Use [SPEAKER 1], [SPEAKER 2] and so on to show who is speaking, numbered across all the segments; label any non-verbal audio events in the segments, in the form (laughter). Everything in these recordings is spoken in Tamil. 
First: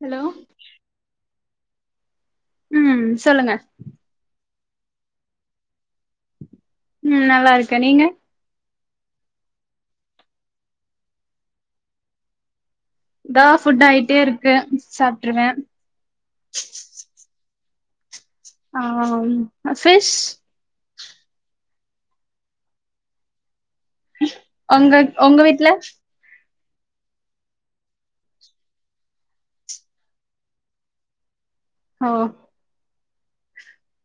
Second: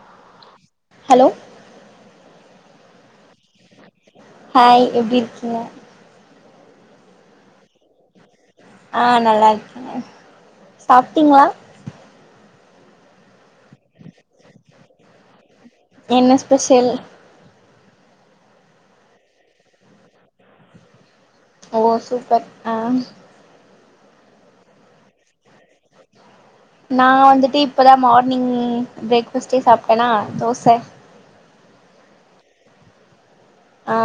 [SPEAKER 1] ஹலோ
[SPEAKER 2] ஹலோ
[SPEAKER 1] உம் சொல்லுங்க
[SPEAKER 2] ஹாய் எப்டி இருக்கீங்க
[SPEAKER 1] உம் நல்லா இருக்கேன் நீங்க
[SPEAKER 2] ஆஹ் நல்லா இருக்கேங்கே சாப்பிட்டீங்களா
[SPEAKER 1] த்தோ ஃபுட் ஆயிட்டே இருக்கு சாப்ட்டுருவே
[SPEAKER 2] என்ன ஸ்பெஷல்
[SPEAKER 1] ஆஹ் ஃபிஷ்
[SPEAKER 2] ஓ சூப்பர் ஆஹ்
[SPEAKER 1] உங்க- உங்க வீட்ல
[SPEAKER 2] நா வந்துட்டு இப்பதா மார்னிங் பிரேக் ஃபாஸ்டே சாப்ட்டனா தோச
[SPEAKER 1] ஹோ
[SPEAKER 2] ஆ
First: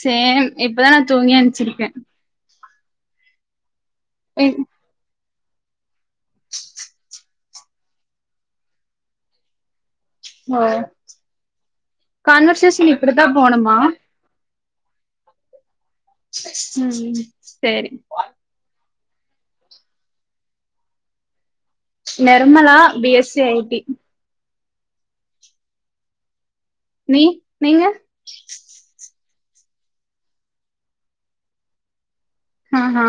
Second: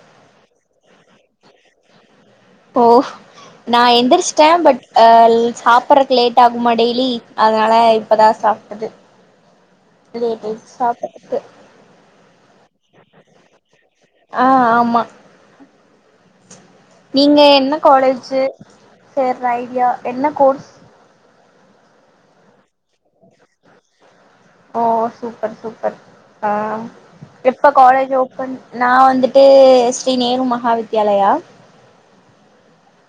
[SPEAKER 1] சேர் இப்பதா நா தூங்கி என்ச்சிருக்கே
[SPEAKER 2] ஓ நா எந்திரச்சிட்டே பட் அ சாப்புறதுக்கு லேட்டாகுமா டெய்லி அதனால இப்பதா சாப்ட்டது
[SPEAKER 1] ஓ
[SPEAKER 2] (unintelligible) சாப்ட்டதுக்கு
[SPEAKER 1] டியூசன் இப்படித்தா போணும்மா
[SPEAKER 2] ஆ ஆமா
[SPEAKER 1] ம்
[SPEAKER 2] நீங்க என்ன
[SPEAKER 1] சேரி
[SPEAKER 2] காலேஜு சேர்ற ஐடியா என்ன course
[SPEAKER 1] Nirmala B S C I T
[SPEAKER 2] ஓ சூப்பர் சூப்பர் ஆ
[SPEAKER 1] நீ
[SPEAKER 2] எப்ப
[SPEAKER 1] நீங்க
[SPEAKER 2] காலேஜ் ஓப்பன் நா வந்துட் ட்டு ஸ்ரீ நேரு மஹாவித்யாலயா
[SPEAKER 1] அ ஹா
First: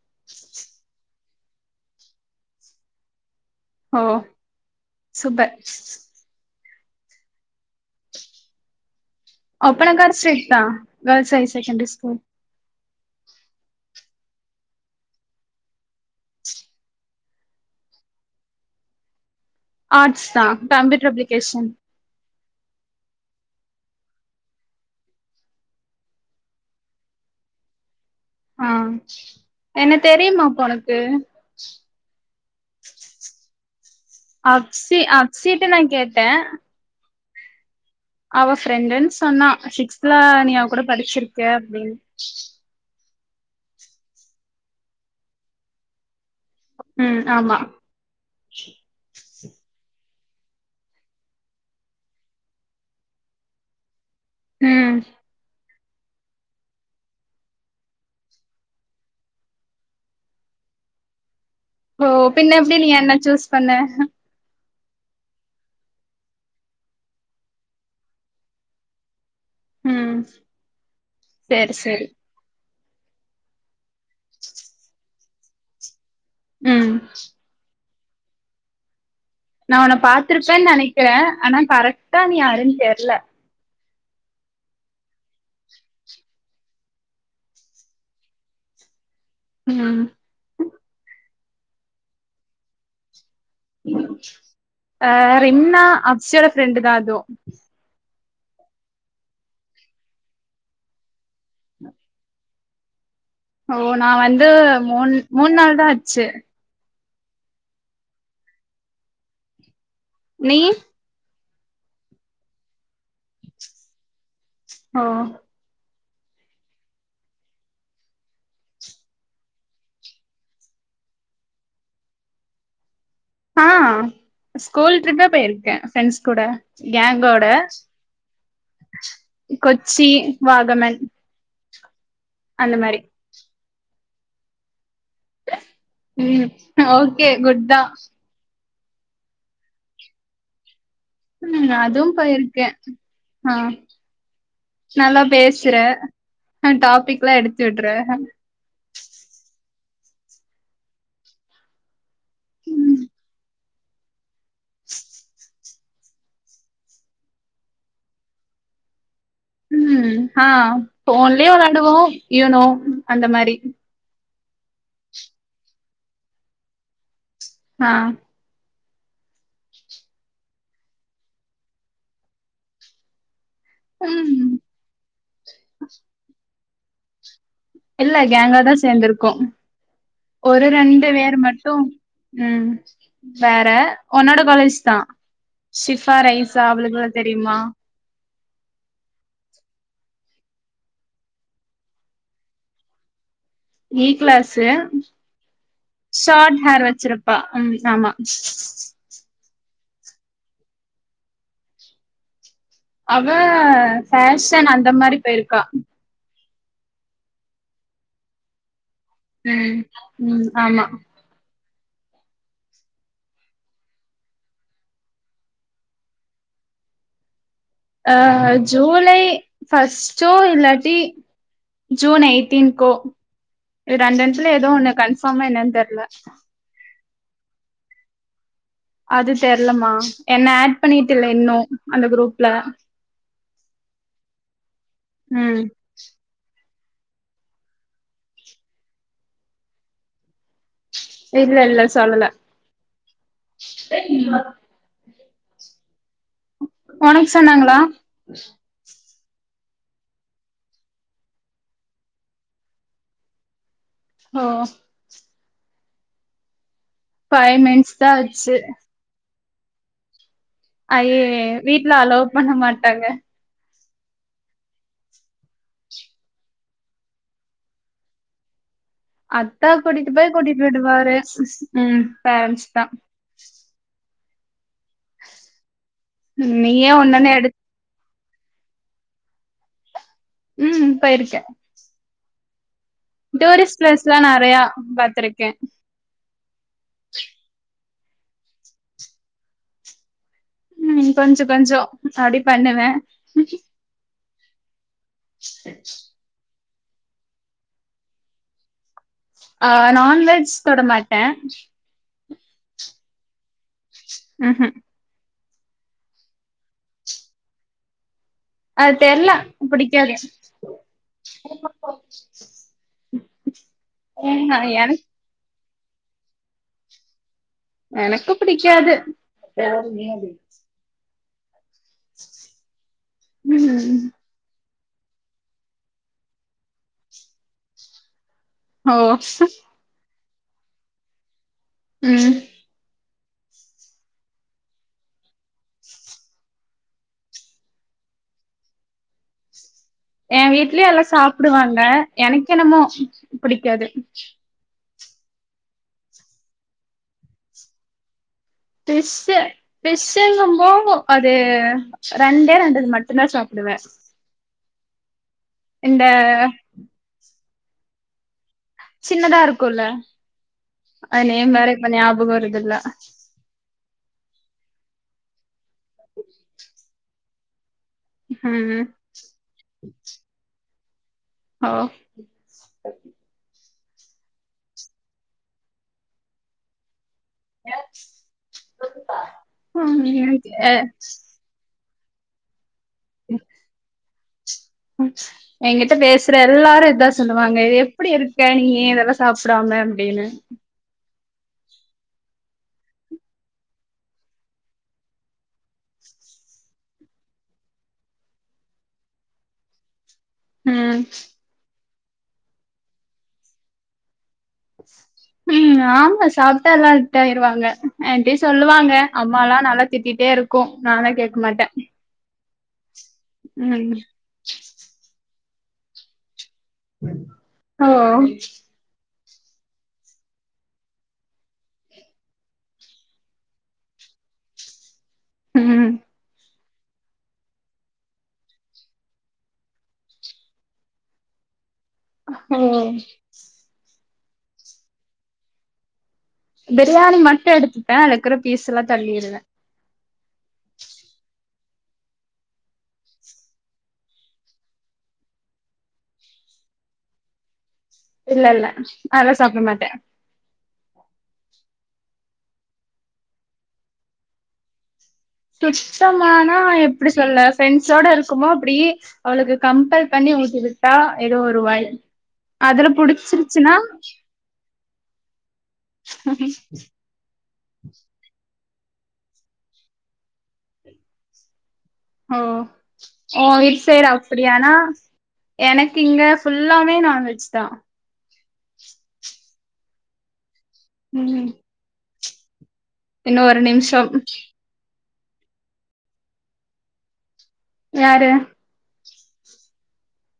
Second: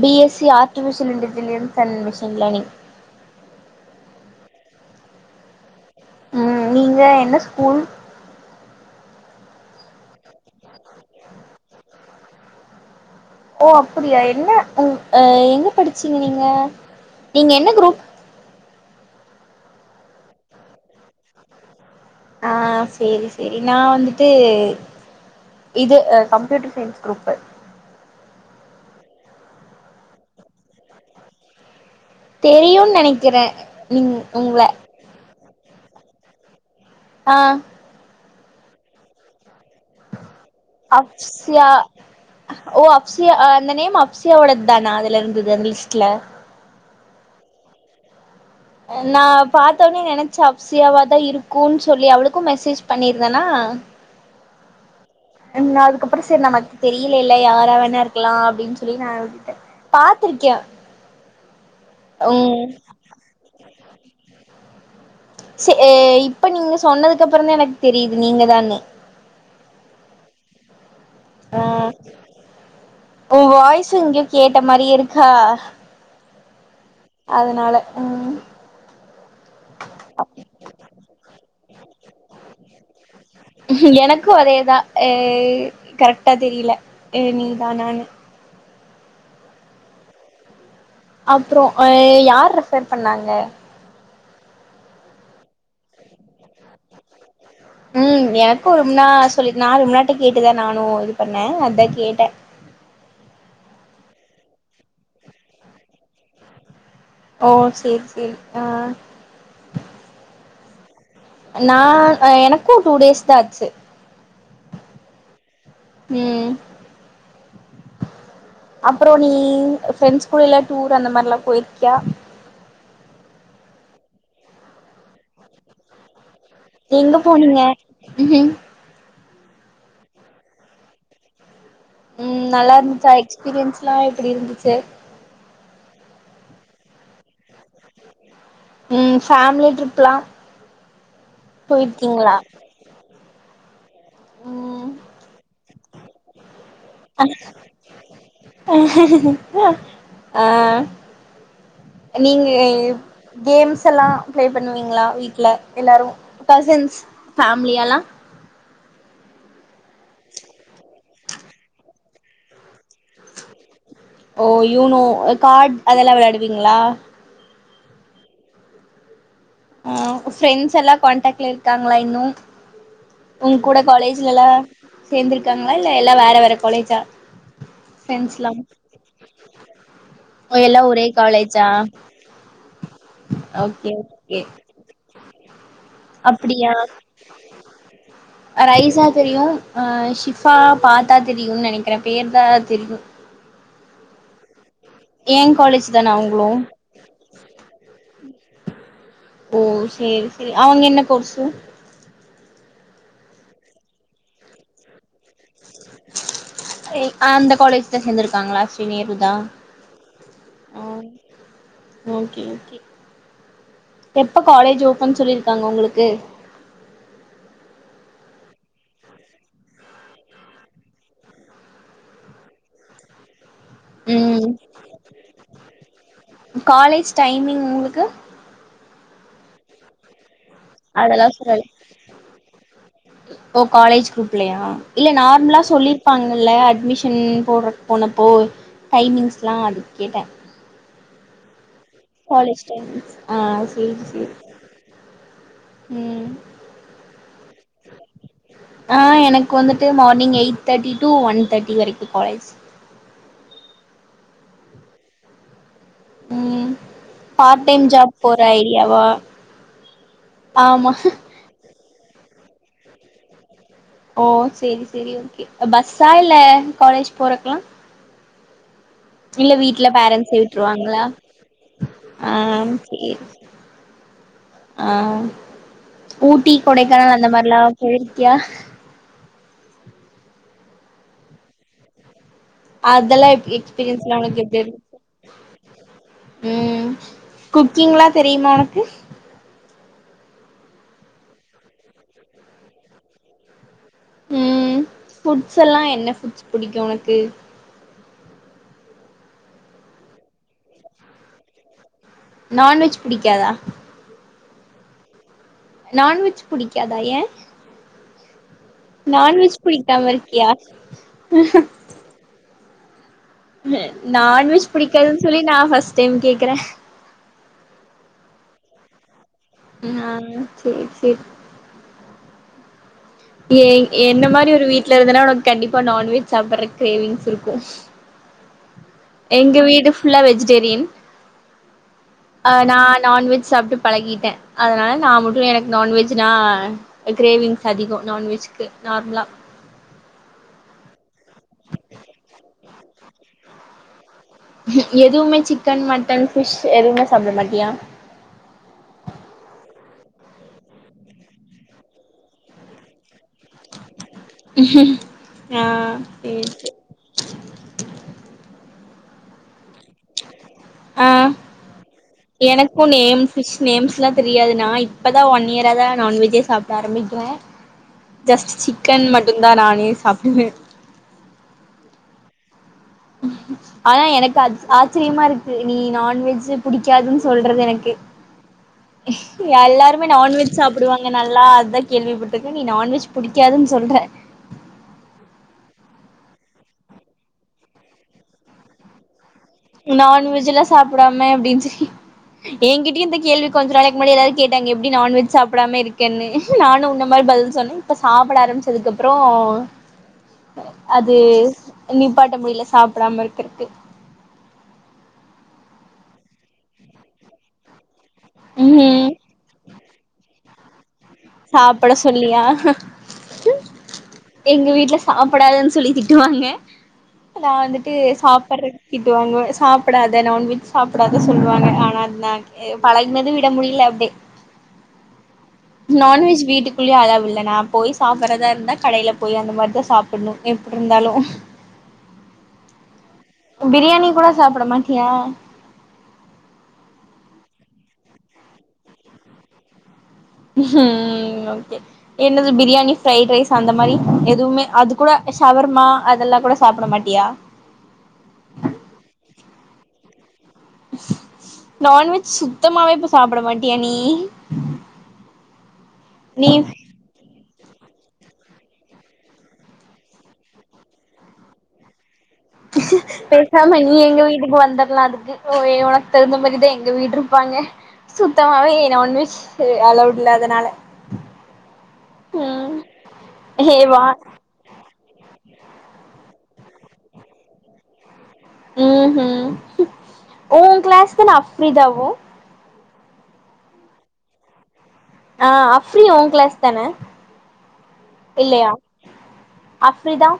[SPEAKER 2] B S C artificial intelligence and machine learning
[SPEAKER 1] ஓ சூப்பர்
[SPEAKER 2] ம் நீங்க என்ன ஸ்கூல்
[SPEAKER 1] அப்பனக்கார் ஸ்ரீ தா கேர்ள்ஸ் ஹை செகண்ட்ரி ஸ்கூல்
[SPEAKER 2] ஓ அப்டியா என்ன உ அ எங்க படிச்சீங்க நீங்க நீங்க என்ன க்ரூப்
[SPEAKER 1] ஆர்ட்ஸ் தா கம்ப்யூட்டர் அப்ளிகேஷன்
[SPEAKER 2] ஆ சேரி சேரி நா வந்துட்டு இது அ கம்ப்யூட்டர் சயின்ஸ் க்ரூப்பு
[SPEAKER 1] ஆஹ் என்ன தெரியுமா அப்ப ஒனக்கு
[SPEAKER 2] தெரியுன் நெனக்கிறே
[SPEAKER 1] அக்சி அக்சிப் ட நா கேட்ட
[SPEAKER 2] ஆ
[SPEAKER 1] அவ ஃப்ரெண்டுன் சொன்னா சிக்ஸ்த்துல நீ அவ கூட படிச்சிருக்க அப்டின்
[SPEAKER 2] சியா ஆ அந்த நேம் அக்சியாவோடது தானா அதுல இருந்துது அந்த லிஸ்ட்ல
[SPEAKER 1] ம் ஆமா
[SPEAKER 2] நா பாத்த ஒன்னே நெனச் ச அப்சியாவாதா இருக்குன் சொல்லி அவளுக்கு மெசேஜ் பண்ணிருந்தனா
[SPEAKER 1] ம்
[SPEAKER 2] நா அதுக்கப்றோ சேரி நமக் தெரியிலேல்ல யாரா வேணா இருக்லா அப்டின் சொல்லி நா விட்ட பாத்துருக்கே
[SPEAKER 1] ஓ பின்ன எப்டி நீ என்ன சூஸ் பண்ண
[SPEAKER 2] செ ஏ இப்ப நீங்க சொன்னதுக்கப்பறொந்தா எனக்கு தெரியுது நீங்க தான்னு
[SPEAKER 1] ம்
[SPEAKER 2] ஆ
[SPEAKER 1] சேரி சேரி
[SPEAKER 2] உ வாய்ஸ் ஸு எங்யோ கேட்ட மாரியே இருக் ஹா
[SPEAKER 1] ம்
[SPEAKER 2] அதனால
[SPEAKER 1] நான் உன்ன பாத்ருப்பன் நெனக்கிற ஆனா கரெக்ட்டா நீ யாருன் தெர்ல
[SPEAKER 2] எனக்கு அதேதா ஹ கரெக்டா தெரில நீதானானு
[SPEAKER 1] (unintelligible)
[SPEAKER 2] அப்றோ யார் ரெஃபர் பண்ணாங்க
[SPEAKER 1] அஹ் ரிம்னா அக்ஷோர ஃப்ரெண்டு தா அதுவு
[SPEAKER 2] உம் எனக்கு ரூம்ன சொல்லி நா ரூம்னா கிட்ட கேட்டுதா நானு இது பண்ணே அதா கேட்ட
[SPEAKER 1] ப்போ நா வந்து மூன் மூணு நாள் தா ஆச்சு
[SPEAKER 2] ஓ செரி செரி ஆ
[SPEAKER 1] நீயி
[SPEAKER 2] நா அ எனக்கு டூ டேஸ் தா ஆச்சு
[SPEAKER 1] ஓ
[SPEAKER 2] உம் அப்புறோ நீ ஃப்ரெண்ட்ஸ் கூட எல்லா டூர் அந்த மாரி எல்லா போயிருக்கியா
[SPEAKER 1] ஹா ஸ்கூல் ட்ரிப்பே போயிருக்கே ஃப்ரெண்ஸ் கூட
[SPEAKER 2] எங்க
[SPEAKER 1] கேங்கோட
[SPEAKER 2] போனீங்க ம்
[SPEAKER 1] கொச்சி வாகனன்
[SPEAKER 2] உம் நல்லா இருந்துச்சா எக்ஸ்பீரியன்ஸ் லாம் எப்டி இருந்துச்சு
[SPEAKER 1] ம் ஓகே குட் தா
[SPEAKER 2] உம் ஃபேமலி ட்ரிப்ல்லா
[SPEAKER 1] ம் அதுவும் போயிருக்க ஆஹ நல்லா பேசுற ஆ டாபிக்லா எடுத்து விடுற
[SPEAKER 2] அஹ (unintelligible) அஹ் நீங்க
[SPEAKER 1] ம்
[SPEAKER 2] கேம்ஸ் எல்லா பிளே பண்ணுவீங்களா வீட்டு்ல எல்லாரு கஷின்ஸ் ஃபேமிலியெல்லா
[SPEAKER 1] உம் ஆஹ போன்லயே விளையாடுவோ இனோ அந்த மாரி
[SPEAKER 2] ஓ யூனோ கார்ட் அதெல்லா விளையாடுவீங்களா
[SPEAKER 1] ஆஹ
[SPEAKER 2] ஆஹ் பிரெண்ட்ஸ் எல்லா காண்டாக்ட்ல்ல இருக்காங்களா இன்னு உங் கூட காலேஜ்ல எல்லா
[SPEAKER 1] ம்
[SPEAKER 2] சேந்து இருக்கங்களா இல்ல எல்லா வேற வேற காலேஜா
[SPEAKER 1] இல்ல
[SPEAKER 2] ஃப்ரெண்ட்ஸ்லா
[SPEAKER 1] கேங்கா தா சேந்திருக்கோ
[SPEAKER 2] ஓ
[SPEAKER 1] ஒரு
[SPEAKER 2] எல்லா ஒரே
[SPEAKER 1] ரெண்டு பேர்
[SPEAKER 2] காலேஜா
[SPEAKER 1] மட்டு உம் வேற
[SPEAKER 2] ஓகே ஓகே
[SPEAKER 1] உன்னோட காலேஜ் தா ஷிஃபா ரைஸா
[SPEAKER 2] அப்டியா
[SPEAKER 1] அவளுகள தெரியுமா
[SPEAKER 2] ரைஸா தெரியு ஆஹ ஷிஃபா பாத்தா தெரியுனு நெனைக்கிறே பேர்தா தெரியு
[SPEAKER 1] இ கிளாஸ்
[SPEAKER 2] ஏ காலேஜ் தானா அவங்களு
[SPEAKER 1] ஸ்டார்ட் ஹேர் வெச்சிருப்பா ம் ஆமா (inaudible)
[SPEAKER 2] ஓ செரி செரி அவங்க என்ன கோர்ஸூ
[SPEAKER 1] அவ ஃபேஷன் அந்த மாரி போயிருக்கா
[SPEAKER 2] அந்த காலேஜ் தா சேந்திருக்காங்களா ஸ்ரீ நேரு தா
[SPEAKER 1] உம் உம் ஆமா
[SPEAKER 2] ஓ ஓகே ஓகே எப்ப காலேஜ் ஓபன் சொல்லிருக்காங்க உங்களுக்கு
[SPEAKER 1] ஆஹ ஜூலை ஃபர்ஸ்ட்டோ இல்லாடி ஜூன் எயிட்டீன் கோ
[SPEAKER 2] ம்
[SPEAKER 1] ரெண்டனத்துல ஏதோ ஒண்ணு கன்பார்மா என்னன்னு தெரல
[SPEAKER 2] காலேஜ் டைமிங் உங்களுக்கு
[SPEAKER 1] அது தெரிலமா
[SPEAKER 2] அவளா சொல்லல
[SPEAKER 1] குரூப்ல
[SPEAKER 2] காலேஜ் குரூப்லயா இல்ல நார்மலா
[SPEAKER 1] ம்
[SPEAKER 2] சொல்லி இருப்பாங்கல்ல அட்மிட் ஷன் போடுற போனப்போ டைமிங்ஸ்லாம் அது கேட்டன்
[SPEAKER 1] இல்ல இல்ல சொல்லல
[SPEAKER 2] காலேஜ் டைம் ஆஹ் சரி சரி உம்
[SPEAKER 1] உனக்கு சொன்னாங்களா
[SPEAKER 2] ஆஹ் எனக்கு வந்துட்டு மார்னிங் எயிட் தாட்டி டு ஒன் தாட்டி வரைக்கு காலேஜ்
[SPEAKER 1] ஓ
[SPEAKER 2] உம்
[SPEAKER 1] ஃபைவ்
[SPEAKER 2] பார்ட் டைம்
[SPEAKER 1] மினிட்ஸ் தா
[SPEAKER 2] ஜாப் போற ஐடியாவா ஆமா
[SPEAKER 1] அயய்யோ வீட்ல அலோ பண்ண மாட்டாங்க
[SPEAKER 2] ஓ சரி சரி ஓகே பஸ்ஸா இல்ல காலேஜ் போறக்லாம்
[SPEAKER 1] அத்தா கூட்டிட்டு போய்
[SPEAKER 2] பேரண்ட்ஸே
[SPEAKER 1] கூட்டிட்டு
[SPEAKER 2] விட்ருவாங்களா
[SPEAKER 1] விடுவாரு உம்
[SPEAKER 2] ஆ
[SPEAKER 1] பேரன்ஸ் தான்
[SPEAKER 2] ஆஹ் ஊட்டி
[SPEAKER 1] நீயே
[SPEAKER 2] கொடைக்கானல் அந்த
[SPEAKER 1] ஒன்னொன்னு எடு
[SPEAKER 2] மாரிலாம் போய் கியா
[SPEAKER 1] உம் போயிருக்கன்
[SPEAKER 2] அதெல்லா எப்
[SPEAKER 1] டூரிஸ்ட்
[SPEAKER 2] எக்ஸ்பீரியன்ஸ்லா
[SPEAKER 1] பிளேஸ்லாம்
[SPEAKER 2] உனக்கு
[SPEAKER 1] நறயா பாத்திருக்கன்
[SPEAKER 2] உம் குக்கிங்ல்லாம் தெரியுமா உனக்கு
[SPEAKER 1] உம் கொஞ்ச கொஞ்ச அப்டி பண்ணுவன்
[SPEAKER 2] உம் ஃபுட்ஸ் எல்லாம் என்ன ஃபுட்ஸ் பிடிக்கும் உனக்கு
[SPEAKER 1] ஆஹ் நான்வெஜ் தொட மாட்டன்
[SPEAKER 2] நான்வெஜ் பிடிக்காதா
[SPEAKER 1] உஹும்
[SPEAKER 2] நான்வெஜ் புடிக்காதா ஏன்
[SPEAKER 1] அது தெர்ல புடிக்காது
[SPEAKER 2] னு
[SPEAKER 1] ஏங்க
[SPEAKER 2] நான்வெஜ்
[SPEAKER 1] எனக்
[SPEAKER 2] பிடிக்காதுன்னு சொல்லி நான் பர்ஸ்ட் பர்ஸ்ட் டைம் கேக்குறன்
[SPEAKER 1] எனக்கு புடிக்காது
[SPEAKER 2] ஆஹ் சரி சரி ஏ
[SPEAKER 1] ம்
[SPEAKER 2] என்ன மாரி ஒரு வீட் வீட்ல இருந்தன்னா உனக்கு கண்டிப்பா நான்வெஜ் சாப்பற கிரேவிங்ஸ் இருக்கு
[SPEAKER 1] ஓ
[SPEAKER 2] எங்க வீடு ஃபுல்லா வெஜிடேரியன்
[SPEAKER 1] ம்
[SPEAKER 2] ஆஹ் நான் நான்வெஜ் சாப்ட்டு பழகிட்டே அதனால் நான் மட்டும் எனக்கு நான்வெஜ்னா கிரேவிங்ஸ் அதிகம் நான்வெஜ்கு நார்மலா
[SPEAKER 1] என் வீட்லேயெல்லாம் சாப்டுவாங்க எனக்கு என்னமோ பிடிக்காது
[SPEAKER 2] எதுவுமே சிக்கன் மட்டன் ஃபிஷ் எதுவுமே சாப்பிட மாட்டியா
[SPEAKER 1] ஃபிஷ்ஷு ஃபிஷ்ஷுங்கும்போ அது ரெண்டே ரெண்டு மட்டும்தா சாப்பிடுவே
[SPEAKER 2] ம் ஹ்ம் ஆஹ் செரி
[SPEAKER 1] சின்னதா இருக்குல
[SPEAKER 2] ஆ
[SPEAKER 1] அநெம் வேற ஞபகம் வரதுல
[SPEAKER 2] தெரியாது நா இப்பதா ஒன் இயர் அதான் நான்வெஜ்ஜே சாப்பிட ஆரம்பிக்குவே ஜஸ்ட்
[SPEAKER 1] ம்
[SPEAKER 2] சிக்கன் மட்டும் தான் நானே சாப்பிடுவே
[SPEAKER 1] ஓ
[SPEAKER 2] ஆனா எனக்கு அச் ஆச்சரியமா இருக்கு நீ நான்வெஜ்ஜு புடிக்காதுன் சொல்றது எனக்கு
[SPEAKER 1] ம்
[SPEAKER 2] எல்லாருமே நான்வெஜ்
[SPEAKER 1] அ
[SPEAKER 2] சாப்பிடுவாங்க நல்லா அத கேள்விப்பட்டுக்கு நீ நான் வெஜ் ச் புடிக்காதுன் சொல்ற
[SPEAKER 1] எங்கிட்ட பேசுற எல்லாரு இதா சொல்லுவாங்க இது எப்படி இருக்க நீ இதெல்லா சாப்டாம அப்டின்னு
[SPEAKER 2] நான்வெஜ்லா சாப்டாம் (unintelligible) சொி எங்கிட்டயு இந்த கேள்வி கொஞ்ச நாளைக் முன்னாடி எல்லாரு கேட்டாங்க எப்படி நான்வெஜ் சாப்பிடாம இருக்கன்னு நானு உன்ன மாரி பதில் சொன்னேன் இப்ப சாப்பிட ஆரம்பிச்சதுக்கு அப்பறோ
[SPEAKER 1] ம்
[SPEAKER 2] அது நிப்பாட்ட முடில சாப்டாம இருக்குறக்கு
[SPEAKER 1] உம் ஆமா சாப்ட்டா எல்லாம் ட்டாயிருவாங்க அப்டின் சொல்லுவாங்க அம்மாலா நல்லா திட்டிட்டே இருக் கோ
[SPEAKER 2] சாப்பட சொல்லியா அஹ்
[SPEAKER 1] ம்
[SPEAKER 2] எங்க வீட்ல சாப் ப்படாதுன் சொல்லி திட்டுவாங்க நா
[SPEAKER 1] ஓ
[SPEAKER 2] வந்துட்டு சாப்பட்றக் வாங்வ சாப்புடாத நான்வெஜ் சாப்புடாத சொல்லுவாங்க ஆனா அதுனான் எ பழகுனத விட முடில அப்டி
[SPEAKER 1] ம்
[SPEAKER 2] நான் வெஜ் வீட்டுக் புளி அளவில்ல நான் போய் சாப்டறதா இருந்தா கடைல போய் அந்த மாரிதா சாப்பிடணு எப்புட்ருந்தாலு
[SPEAKER 1] ம்
[SPEAKER 2] பிரியாணி கூட சாப்பிட மாட்டியா
[SPEAKER 1] பிரியாணி மட்டும் எடுத்துட்டேன் அது இருக்கிற பீஸ் எல்லாம் தள்ளிருவேன்
[SPEAKER 2] ம் ஹ்ம்ம் ஓகே என்னது பிரியாணி ஃப்ரைட் ரைஸ் அந்த மாரி எதுவுமே அது கூட ஷவர்மா அதெல்லாம் கூட சாப்புட மாட்டியா
[SPEAKER 1] இல்ல இல்ல ம் அத சாப்ட மாட்ட
[SPEAKER 2] நான்வெஜ் சுத்தமாவே இப்ப சாப்பிட மாட்டிய நீ நீ
[SPEAKER 1] சுத்தமானா எப்படி சொல்ல ஃப்ரெண்ட்ஸோட இருக்குமோ அப்படி அவளுக்கு கம்பல் பண்ணி ஊட்டிவிட்டா ஏதோ ஒரு வாய் அதுல புடிச்சிருச்சுன்னா
[SPEAKER 2] பேசாம நீ எங்க வீட்டுக்கு வந்த லாம் அதுக்கு ஓ உனக்கு தகுந்த மாரிதான் எங்க வீடு இருப்பாங்க சுத்தமாவே நான்வெஜ் ஆ அளவுடல்ல அதனால
[SPEAKER 1] ஓ
[SPEAKER 2] ம்
[SPEAKER 1] ஓ
[SPEAKER 2] ஏ வா
[SPEAKER 1] (unintelligible) அப்படியானா எனக்கு இங்க ஃபுல்லாமே நான்வெஜ் தான்
[SPEAKER 2] உன் கிளாஸ் தான அப்ரிதாவும்
[SPEAKER 1] இன்னும் ஒரு நிமிஷம்
[SPEAKER 2] ஆ அப்ரி உன் கிளாஸ் தானே
[SPEAKER 1] யாரு
[SPEAKER 2] இல்லையா அஃப்ரிதா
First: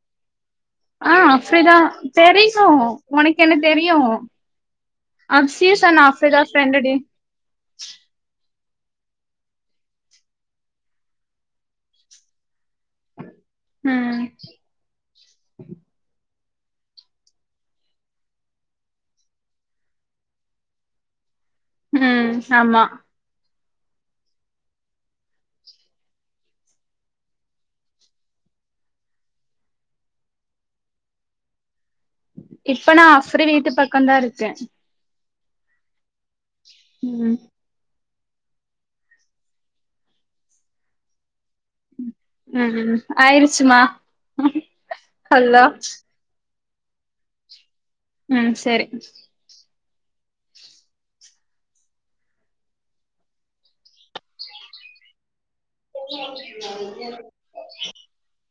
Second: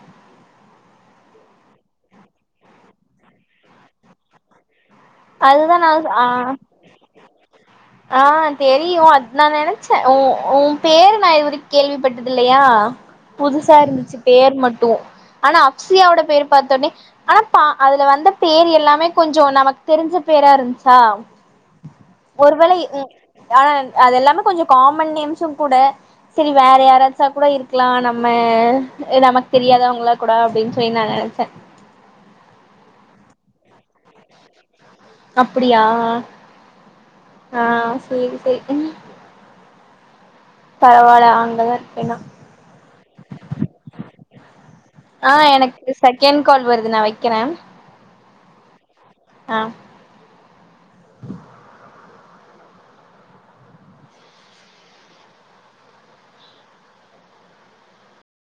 [SPEAKER 1] ஆ அஃப்ரிதா தெரியும் உனக்கு என்ன தெரியும்
[SPEAKER 2] அதுதா
[SPEAKER 1] அப்சியும்
[SPEAKER 2] நா
[SPEAKER 1] சொன்ன அப்ரிதா
[SPEAKER 2] ஆ
[SPEAKER 1] பிரெண்ட் டி
[SPEAKER 2] தெரியும் அது நான் நினைச்சேன் உ உன் பேரு நான் இதுவரைக்கும் கேள்விப்பட்டது இல்லையா புதுசா இருந்துச்சு
[SPEAKER 1] ம்
[SPEAKER 2] பேர் மட்டும் ஆனா அஃப்சியாவோட பேர் பார்த்தோனே ஆனா அதுல வந்த பேர் எல்லாமே கொஞ்சம் நமக்கு தெரிஞ்ச பேரா இருந்ச்சா
[SPEAKER 1] ம் ஆமா
[SPEAKER 2] ஆனா அதெல்லாமே கொஞ்சம் காமன் நேம்ஸும் கூட சரி வேற யாராச்சா கூட இருக்கலாம் நம்ம நமக்கு தெரியாதவங்களா கூட அப்படின்னு சொல்லி நான் நினைச்சேன்
[SPEAKER 1] இப்ப நான் அஃப்சரி வீட்டு பக்கம் தான் இருக்கேன்
[SPEAKER 2] அப்படியா
[SPEAKER 1] ம்
[SPEAKER 2] ஆ சேரி சேரி பரவால்ல ஆங்க
[SPEAKER 1] ம் ம் ஆயிடுச்சுமா
[SPEAKER 2] ஆ
[SPEAKER 1] ஹல்லோ
[SPEAKER 2] எனக்கு செகண்ட் கால் வருது நான் வைக்கிறேன்
[SPEAKER 1] ம் சேரி
[SPEAKER 2] ஆ
[SPEAKER 1] (inaudible)